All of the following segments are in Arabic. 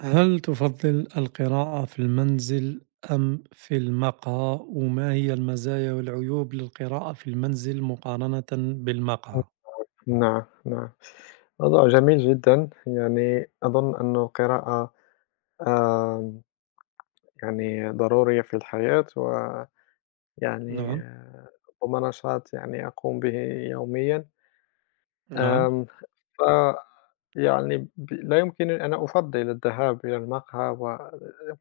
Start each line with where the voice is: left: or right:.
right: هل تفضل القراءة في المنزل أم في المقهى؟ وما هي المزايا والعيوب للقراءة في المنزل مقارنة بالمقهى؟
left: إمم، نعم، نعم. موضوع جميل جدًا، يعني أظن أن القراءة آمم، يعني ضرورية في الحياة ويعني
right: نعم،
left: ربما نشاط يعني أقوم به يوميًا.
right: نعم،
left: آمم، ف يعني لا يمكنني أنا أفضّل الذهاب إلى المقهى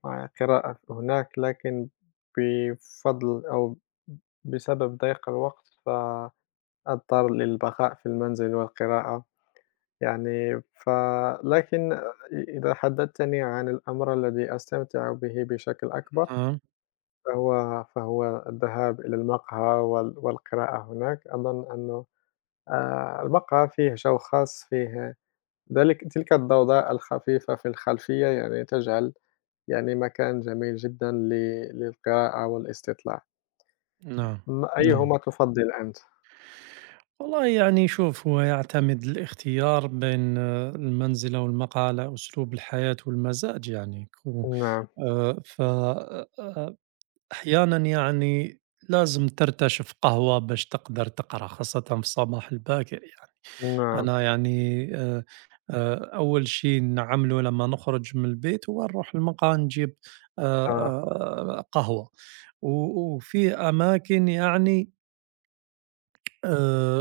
left: والقراءة هناك، لكن بفضل أو بسبب ضيق الوقت، فأضطر للبقاء في المنزل والقراءة. يعني لكن إذا حدّثتني عن الأمر الذي أستمتع به بشكل أكبر،
right: نعم،
left: فهو الذهاب إلى المقهى والقراءة هناك، أظن أنه المقهى فيه جو خاص، فيه تلك الضوضاء الخفيفة في الخلفية يعني تجعل يعني مكان جميل جدًا للقراءة والاستطلاع.
right: نعم،
left: ما
right: نعم.
left: أيهما تفضّل أنت؟
right: والله يعني شوف، هو يعتمد الاختيار بين المنزل أو المقهى على أسلوب الحياة والمزاج يعني
left: نعم،
right: آه، ف- آه، آه، أحيانا يعني لازم ترتشف قهوة باش تقدر تقرأ خاصة في الصباح الباكر يعني.
left: نعم،
right: أنا يعني أول شي نعملو لمّا نخرج من البيت هو نروح للمقهى نجيب
left: آه،
right: قهوة، و وفي أماكن يعني آآ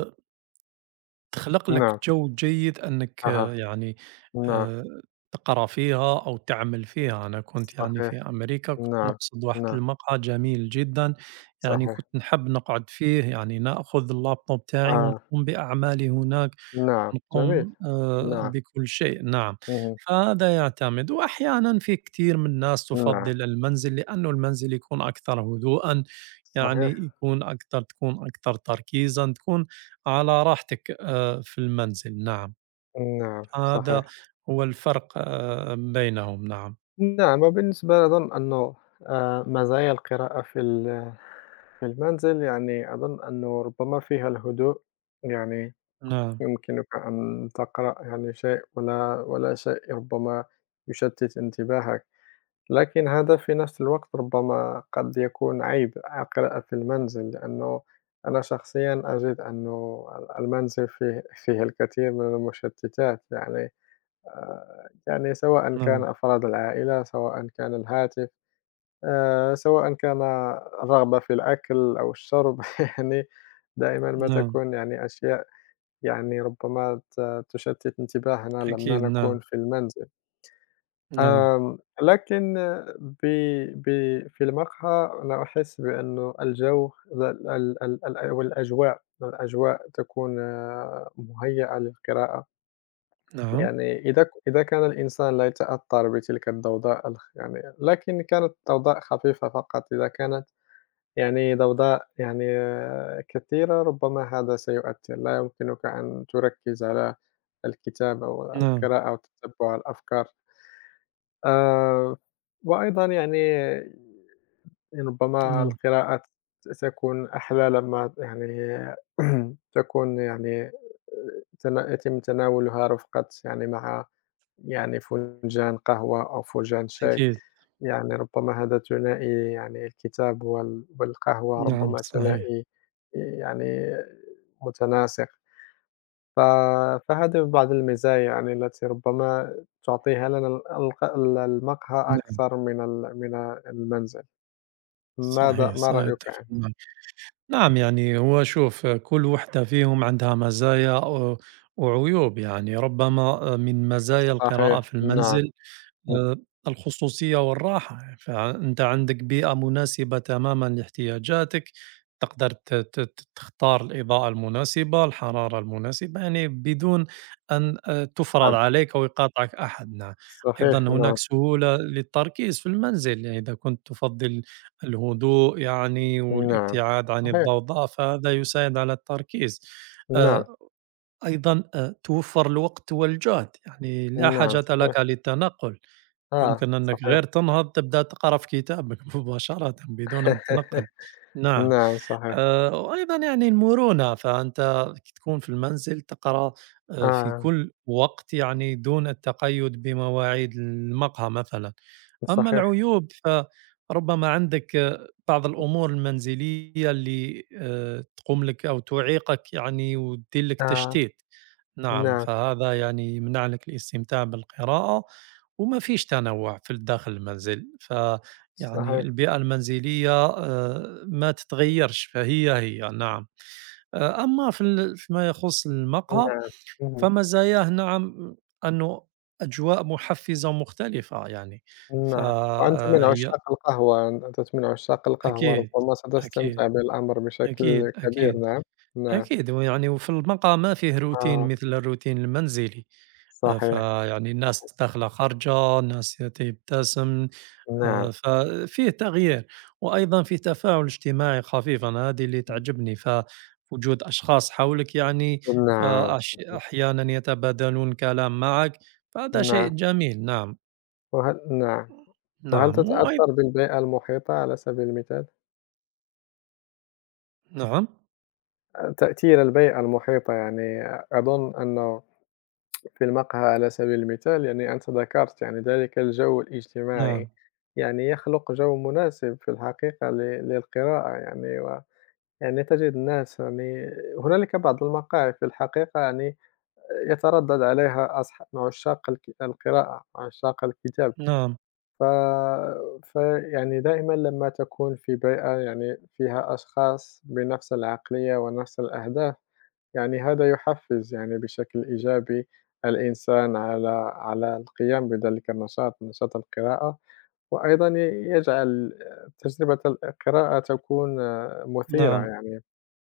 right: تخلق لك
left: نعم،
right: جو جيد إنّك
left: أها،
right: يعني
left: نعم،
right: آآ تقرا فيها أو تعمل فيها. أنا كنت يعني
left: صحيح،
right: في أمريكا كنت
left: نعم،
right: نقصد واحد
left: نعم،
right: المقهى جميل جدًا، يعني
left: صحيح.
right: كنت نحب نقعد فيه يعني نأخذ اللاب توب تاعي
left: آه،
right: ونقوم بأعمالي هناك.
left: نعم، جميل،
right: نقوم
left: نعم،
right: بكل شيء، نعم.
left: اهم،
right: فهذا يعتمد، وأحيانا في كثير من الناس
left: نعم،
right: تفضل المنزل لأنه المنزل يكون أكثر هدوءا،
left: صحيح،
right: يعني يكون أكثر تكون أكثر تركيزا، تكون على راحتك في المنزل، نعم.
left: نعم،
right: هذا
left: صحيح،
right: هو الفرق بينهم، نعم.
left: نعم، وبالنسبة لي أظن أنه مزايا القراءة في المنزل يعني أظن أنه ربما فيها الهدوء، يعني
right: نعم،
left: يمكنك أن تقرأ يعني شيء ولا شيء ربما يشتت انتباهك. لكن هذا في نفس الوقت ربما قد يكون عيب القراءة في المنزل، لأنه أنا شخصيًا أجد أنه المنزل فيه الكثير من المشتتات، يعني يعني سواء كان
right: نعم،
left: أفراد العائلة، سواء كان الهاتف، سواء كان الرغبة في الأكل أو الشرب، يعني دائمًا ما
right: نعم،
left: تكون يعني أشياء يعني ربما تشتت انتباهنا لما
right: أكيد،
left: نكون
right: نعم،
left: في المنزل.
right: نعم،
left: لكن ب ب في المقهى أنا أحس بأنه الجو ال ال ال ال والأجواء الأجواء تكون مهيئة للقراءة،
right: نعم،
left: يعني إذا كان الإنسان لا يتأثر بتلك الضوضاء يعني لكن كانت ضوضاء خفيفة فقط، إذا كانت يعني ضوضاء يعني كثيرة ربما هذا سيؤثر، لا يمكنك أن تركز على الكتاب أو
right: نعم،
left: القراءة أو تتبع الأفكار. آآ وأيضًا يعني ربما
right: نعم،
left: القراءة تكون أحلى لمّا يعني تكون يعني يتم تناولها رفقة يعني مع يعني فنجان قهوة أو فنجان شاي،
right: أكيد،
left: يعني ربما هذا ثنائي يعني الكتاب والقهوة
right: نعم،
left: ربما
right: صحيح،
left: ثنائي يعني متناسق. ف فهذه بعض المزايا يعني التي ربما تعطيها لنا الق ال المقهى
right: نعم،
left: أكثر من المنزل.
right: صحيح،
left: ما
right: صحيح،
left: رأيك
right: أتفق
left: أنت؟
right: معك، نعم. يعني هو شوف، كل وحدة فيهم عندها مزايا وعيوب يعني ربما من مزايا القراءة
left: صحيح،
right: في
left: نعم،
right: المنزل آآ الخصوصية والراحة، فأنت عندك بيئة مناسبة تمامًا لاحتياجاتك، تقدر ت ت ت تختار الإضاءة المناسبة، الحرارة المناسبة، يعني بدون أن تُفرض
left: نعم،
right: عليك أو يقاطعك أحد، نعم. أيضًا
left: صحيح، نعم،
right: هناك سهولة للتركيز في المنزل، يعني إذا كنت تُفضّل الهدوء يعني
left: نعم،
right: والابتعاد عن
left: صحيح،
right: الضوضاء، فهذا يساعد على التركيز. آآ
left: نعم،
right: أيضًا توفّر الوقت والجهد، يعني لا
left: نعم،
right: حاجة
left: صحيح،
right: لك للتنقل.
left: آه،
right: يمكن أنك
left: صحيح،
right: غير تنهض تبدأ تقرا في كتابك مباشرة بدون أن تنقّل، نعم.
left: نعم، صحيح،
right: وأيضًا يعني المرونة، فأنت تكون في المنزل تقرا في
left: آه،
right: كل وقت يعني دون التقيد بمواعيد المقهى مثلًا. أما
left: صحيح،
right: العيوب فربما عندك بعض الأمور المنزلية اللي تقوم لك أو تعيقك يعني وتدير لك
left: آه،
right: تشتيت، نعم.
left: نعم،
right: فهذا يعني يمنع لك الاستمتاع بالقراءة، وما فيش تنوع في داخل المنزل. فيعني
left: صحيح،
right: البيئة المنزلية ما تتغيرش فهي هي، نعم. أما في فيما يخص المقهى
left: نعم، اهم.
right: فمزاياه، نعم، أنه أجواء مُحفّزة مختلفة يعني. ف
left: نعم، وأنت من
right: هي
left: عشاق القهوة، أنت من عشاق القهوة،
right: أكيد،
left: ربما
right: أكيد،
left: ستستمتع بالأمر
right: أكيد،
left: بشكل كبير،
right: أكيد،
left: نعم، نعم،
right: أكيد. ويعني وفي المَقهى ما فيه روتين
left: آه،
right: مثل الروتين المنزلي.
left: صحيح،
right: فيعني الناس داخلة خارجة، الناس تبتسم،
left: نعم،
right: آآ، ففيه تغيير. وأيضًا فيه تفاعل اجتماعي خفيف، أنا هذه اللي تعجبني، فوجود أشخاص حولك يعني
left: نعم، صحيح،
right: أحيانًا يتبادلون كلام معك، فهذا شيء
left: نعم،
right: جميل، نعم.
left: نعم، وهل
right: نعم،
left: تتأثّر بالبيئة المحيطة على سبيل المثال؟
right: نعم،
left: تأثير البيئة المحيطة يعني أظن أنه في المقهى على سبيل المثال يعني أنت ذكرت يعني ذلك الجو الاجتماعي،
right: نعم،
left: يعني يخلق جو مناسب في الحقيقة للقراءة يعني يعني تجد الناس يعني هنالك بعض المقاهي في الحقيقة يعني يتردد عليها أصح مع عشاق القراءة، مع عشاق الكتاب،
right: نعم،
left: ف فيعني دائمًا لما تكون في بيئة يعني فيها أشخاص بنفس العقلية ونفس الأهداف، يعني هذا يحفز يعني بشكل إيجابي الإنسان على القيام بذلك النشاط، نشاط القراءة، وأيضًا يجعل تجربة القراءة تكون مثيرة
right: نعم،
left: يعني.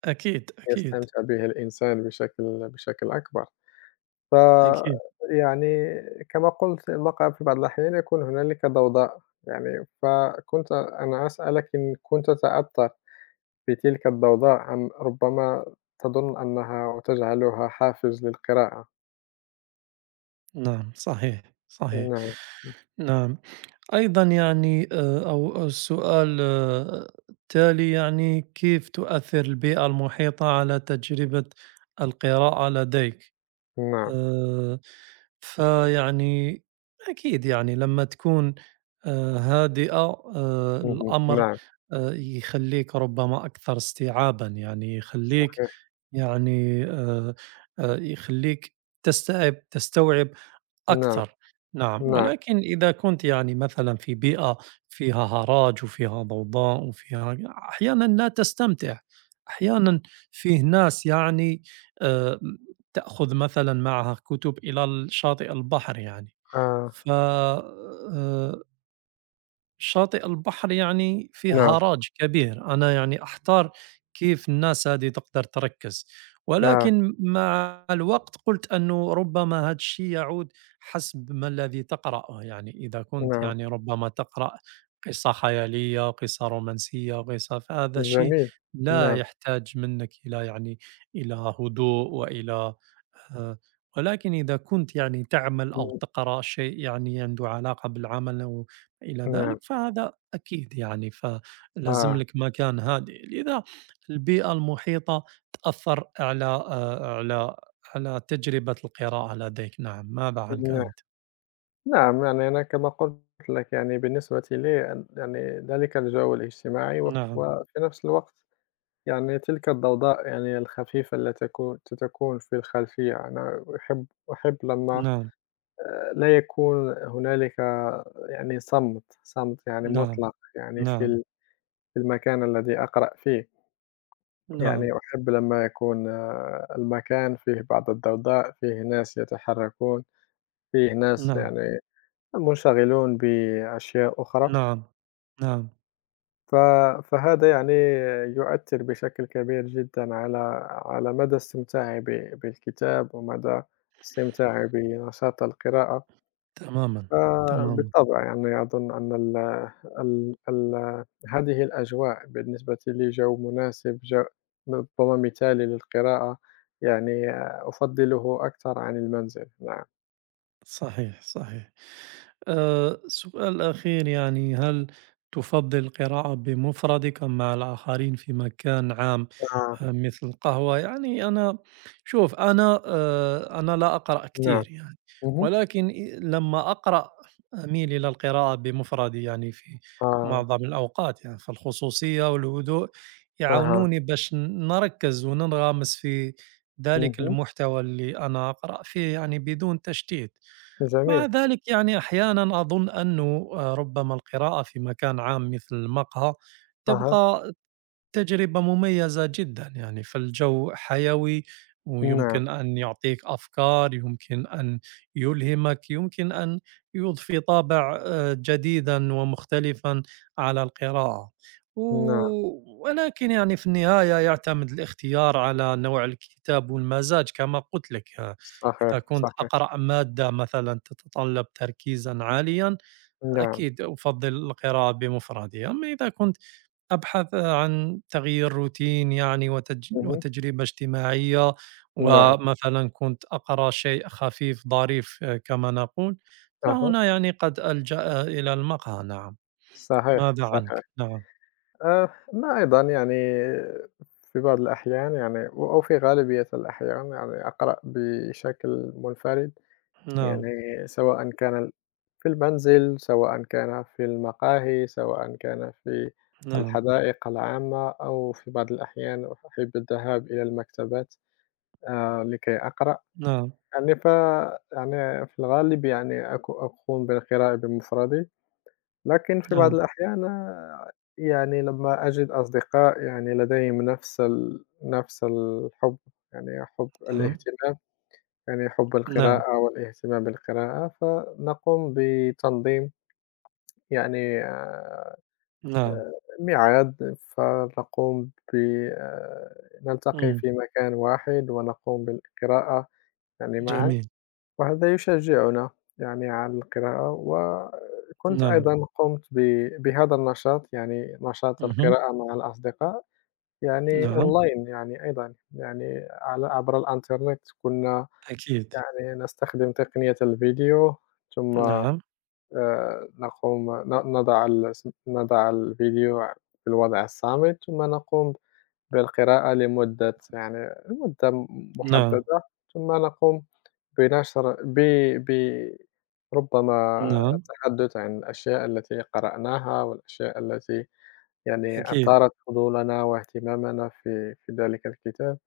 right: أكيد، أكيد،
left: يستمتع به الإنسان بشكل أكبر.
right: أكيد،
left: فيعني كما قُلت المقهى في بعض الأحيان يكون هنالك ضوضاء، يعني فكنت أنا أسألك إن كنت تتأثّر بتلك الضوضاء أم ربما تظن أنها أو تجعلها حافز للقراءة؟
right: نعم، صحيح، صحيح.
left: نعم،
right: نعم. أيضًا يعني أو السؤال التالي، يعني كيف تؤثّر البيئة المحيطة على تجربة القراءة لديك؟
left: نعم،
right: آآ فيعني أكيد يعني لمّا تكون هادئة،
left: اهم،
right: الأمر
left: نعم،
right: يخلّيك ربما أكثر استيعابًا، يعني يخلّيك
left: صحيح،
right: يعني يخلّيك تستوعب
left: نعم،
right: أكثر، نعم.
left: نعم،
right: ولكن إذا كنتِ يعني مثلًا في بيئة فيها هَرَج وفيها ضوضاء وفيها، أحيانًا لا تستمتع. أحيانًا فيه ناس يعني آآ، تأخذ مثلًا معها كتب إلى الشاطئ البحر يعني.
left: آه،
right: ف شاطئ البحر يعني فيه
left: نعم،
right: هاراج كبير، أنا يعني أحتار كيف الناس هذه تقدر تركز.
left: آه،
right: ولكن مع الوقت قلت أنه ربما هذا الشيء يعود حسب ما الذي تقرأه، يعني إذا كنت
left: نعم،
right: يعني ربما تقرأ قصة خيالية، قصة رومانسية، قصة، فهذا الشيء
left: جميل،
right: لا
left: نعم،
right: يحتاج منك إلى، يعني إلى هدوء وإلى، آه، ولكن إذا كنت يعني تعمل أو
left: إمم،
right: تقرأ شيء يعني عنده علاقة بالعمل أو إلى
left: نعم،
right: ذلك، فهذا أكيد يعني فلازم
left: آه،
right: لك مكان هادئ، لذا البيئة المحيطة تأثر على آه، على على تجربة القراءة لديك، نعم. ماذا عنك
left: نعم.
right: أنت؟
left: نعم، يعني أنا كما قُلت لك يعني بالنسبة لي أن يعني ذلك الجو الاجتماعي
right: نعم،
left: وفي نفس الوقت يعني تلك الضوضاء يعني الخفيفة التي تكون في الخلفية، أنا أحب لمّا
right: نعم،
left: لا يكون هنالك يعني صمت، صمت يعني
right: نعم،
left: مطلق يعني
right: نعم،
left: في المكان الذي أقرأ فيه،
right: نعم،
left: يعني أحب لمّا يكون المكان فيه بعض الضوضاء، فيه ناس يتحركون، فيه ناس
right: نعم،
left: يعني منشغلون بأشياء أخرى.
right: نعم، نعم،
left: ف فهذا يعني يؤثّر بشكل كبير جدًا على على مدى استمتاعي بالكتاب ومدى استمتاعي بنشاط القراءة،
right: تماما، تماما،
left: فبالطبع يعني أظن أن ال ال ال هذه الأجواء بالنسبة لي جو مناسب، جو ربما مثالي للقراءة، يعني أفضّله أكثر عن المنزل، نعم،
right: صحيح، صحيح. السؤال الأخير يعني هل تفضل القراءة بمفردك أم مع الآخرين في مكان عام
left: آه،
right: مثل قهوة؟ يعني أنا شوف، أنا لا أقرأ
left: نعم،
right: كثير يعني.
left: اهم،
right: ولكن لما أقرأ أميل إلى القراءة بمفردي يعني في
left: آه،
right: معظم الأوقات. يعني فالخصوصية والهدوء
left: أها،
right: يعاونوني باش نركز وننغمس في ذلك
left: اهم،
right: المحتوى اللي أنا أقرأ فيه يعني بدون تشتيت. مع
left: جميل،
right: ذلك يعني أحيانًا أظن أنه ربما القراءة في مكان عام مثل المقهى
left: أها،
right: تبقى تجربة مميزة جدًا يعني، فالجو حيوي
left: نعم،
right: ويمكن أن يعطيك أفكار، يمكن أن يلهمك، يمكن أن يضفي طابع جديدًا ومختلفًا على القراءة.
left: نعم.
right: و ولكن يعني في النهاية يعتمد الاختيار على نوع الكتاب والمزاج كما قُلت لك.
left: صحيح،
right: إذا كنت
left: صحيح.
right: أقرأ مادة مثلًا تتطلب تركيزًا عاليًا،
left: نعم.
right: أكيد أفضّل القراءة بمفردي. أما إذا كنت أبحث عن تغيير روتين، يعني
left: اهم.
right: وتجربة اجتماعية،
left: نعم.
right: ومثلًا كنت أقرأ شيء خفيف ظريف كما نقول،
left: أها.
right: فهنا يعني قد ألجأ إلى المقهى، نعم.
left: صحيح،
right: ماذا
left: صحيح.
right: عنك؟ نعم،
left: ما أيضًا يعني في بعض الأحيان يعني أو في غالبية الأحيان يعني أقرأ بشكل منفرد،
right: نعم،
left: يعني سواء كان في المنزل، سواء كان في المقاهي، سواء كان في
right: نعم،
left: الحدائق العامة أو في بعض الأحيان أحب الذهاب إلى المكتبات لكي أقرأ.
right: نعم،
left: يعني يعني في الغالب يعني أقوم بالقراءة بمفردي، لكن في بعض
right: نعم،
left: الأحيان يعني لمّا أجد أصدقاء يعني لديهم نفس الحُب، يعني حُب
right: نعم،
left: الاهتمام، يعني حُب
right: نعم،
left: القراءة والاهتمام بالقراءة، فنقوم بتنظيم يعني
right: نعم،
left: ميعاد، فنقوم نلتقي
right: إمم،
left: في مكان واحد ونقوم بالقراءة يعني معًا.
right: جميل،
left: وهذا يشجّعنا يعني على القراءة، وكنت
right: نعم،
left: أيضًا قُمت بهذا النشاط، يعني نشاط
right: اهم،
left: القراءة مع الأصدقاء، يعني
right: نعم،
left: أونلاين يعني أيضًا، يعني على عبر الإنترنت كنا
right: أكيد،
left: يعني نستخدم تقنية الفيديو ثم
right: نعم،
left: نقوم نضع الفيديو في الوضع الصامت ثم نقوم بالقراءة لمدة يعني مدة
right: نعم،
left: محددة، ثم نقوم بنشر ب ب ربما
right: نعم،
left: التحدث عن الأشياء التي قرأناها والأشياء التي يعني
right: أكيد،
left: أثارت فضولنا واهتمامنا في ذلك الكتاب،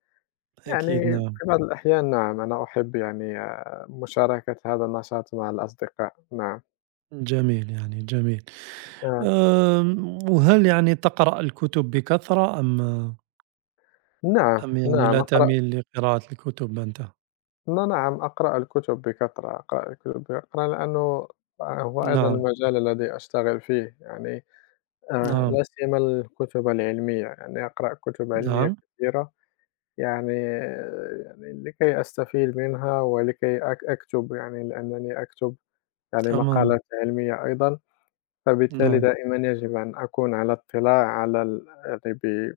right: أكيد،
left: يعني
right: نعم،
left: في بعض الأحيان نعم، أنا أحب يعني مشاركة هذا النشاط مع الأصدقاء، نعم،
right: جميل يعني جميل.
left: آه،
right: وهل يعني تقرأ الكتب بكثرة أم
left: نعم،
right: أم يعني
left: نعم
right: لا
left: أقرأ
right: تميل لقراءة الكتب أنت؟
left: ن نعم، أقرأ الكتب بكثرة، أقرأ الكتب بكثرة لأنه آه، هو أيضًا
right: نعم،
left: المجال الذي أشتغل فيه، يعني
right: نعم،
left: لا سيما الكتب العلمية، يعني أقرأ كتب علمية
right: نعم،
left: كثيرة يعني يعني لكي أستفيد منها ولكي أكتب يعني لأنني أكتب يعني
right: تمامًا،
left: مقالات علمية أيضًا، فبالتالي
right: نعم،
left: دائمًا يجب أن أكون على اطلاع على ال يعني ب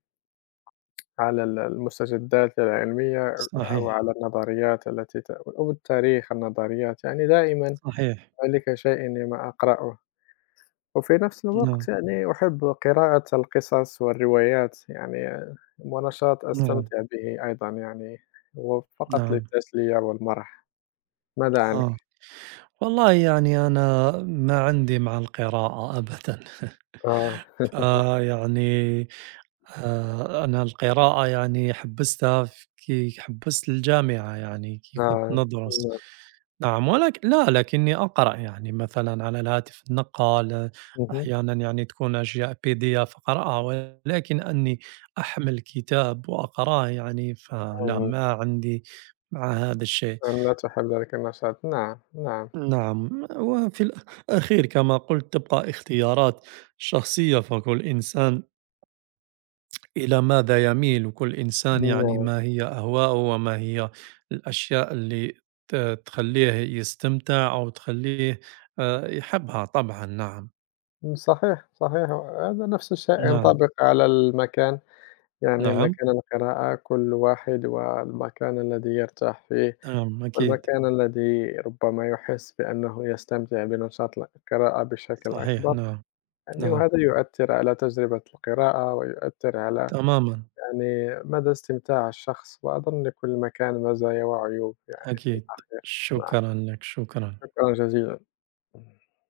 left: على ال المستجدات العلمية أو
right: صحيح،
left: على النظريات التي أو التاريخ، النظريات، يعني دائمًا
right: صحيح،
left: ذلك شيء لما أقرأه، وفي نفس
right: نعم،
left: الوقت يعني أحب قراءة القصص والروايات، يعني ونشاط
right: نعم،
left: أستمتع به أيضًا يعني، هو فقط
right: نعم.
left: للتسلية والمرح، ماذا عنك؟
right: آه، والله يعني أنا ما عندي مع القراءة أبدًا،
left: آه،
right: فيعني أنا القراءة يعني حبّستها كي حبّست الجامعة يعني كي كنت
left: آه،
right: ندرس.
left: نعم،
right: نعم، لا، لكنّي أقرأ يعني مثلًا على الهاتف النقال،
left: اهم،
right: أحيانًا يعني تكون أشياء PDF أقرأها، ولكن أني أحمل كتاب وأقراه يعني، فلا،
left: اهم،
right: ما عندي مع هذا الشيء.
left: أم لا تحب ذلك النشاط؟ نعم، نعم،
right: نعم، وفي الأخير كما قُلت تبقى اختيارات شخصية، فكل إنسان إلى ماذا يميل، كل إنسان يعني
left: نعم،
right: ما هي أهواؤه وما هي الأشياء اللي تخليه يستمتع أو تخليه يحبها طبعا، نعم.
left: صحيح، صحيح، هذا نفس الشيء
right: نعم،
left: ينطبق على المكان. يعني
right: نعم،
left: مكان القراءة كل واحد والمكان الذي يرتاح فيه،
right: نعم، أكيد،
left: والمكان الذي ربما يحس بأنه يستمتع بنشاط القراءة بشكل
right: صحيح،
left: أكبر،
right: نعم،
left: يعني
right: نعم،
left: وهذا يؤثر على تجربة القراءة ويؤثر على
right: تماما،
left: يعني مدى استمتاع الشخص، وأظن لكل مكان مزايا وعيوب يعني في
right: أكيد،
left: الأخير، نعم
right: شكرا لك، شكرا
left: شكرًا جزيلًا.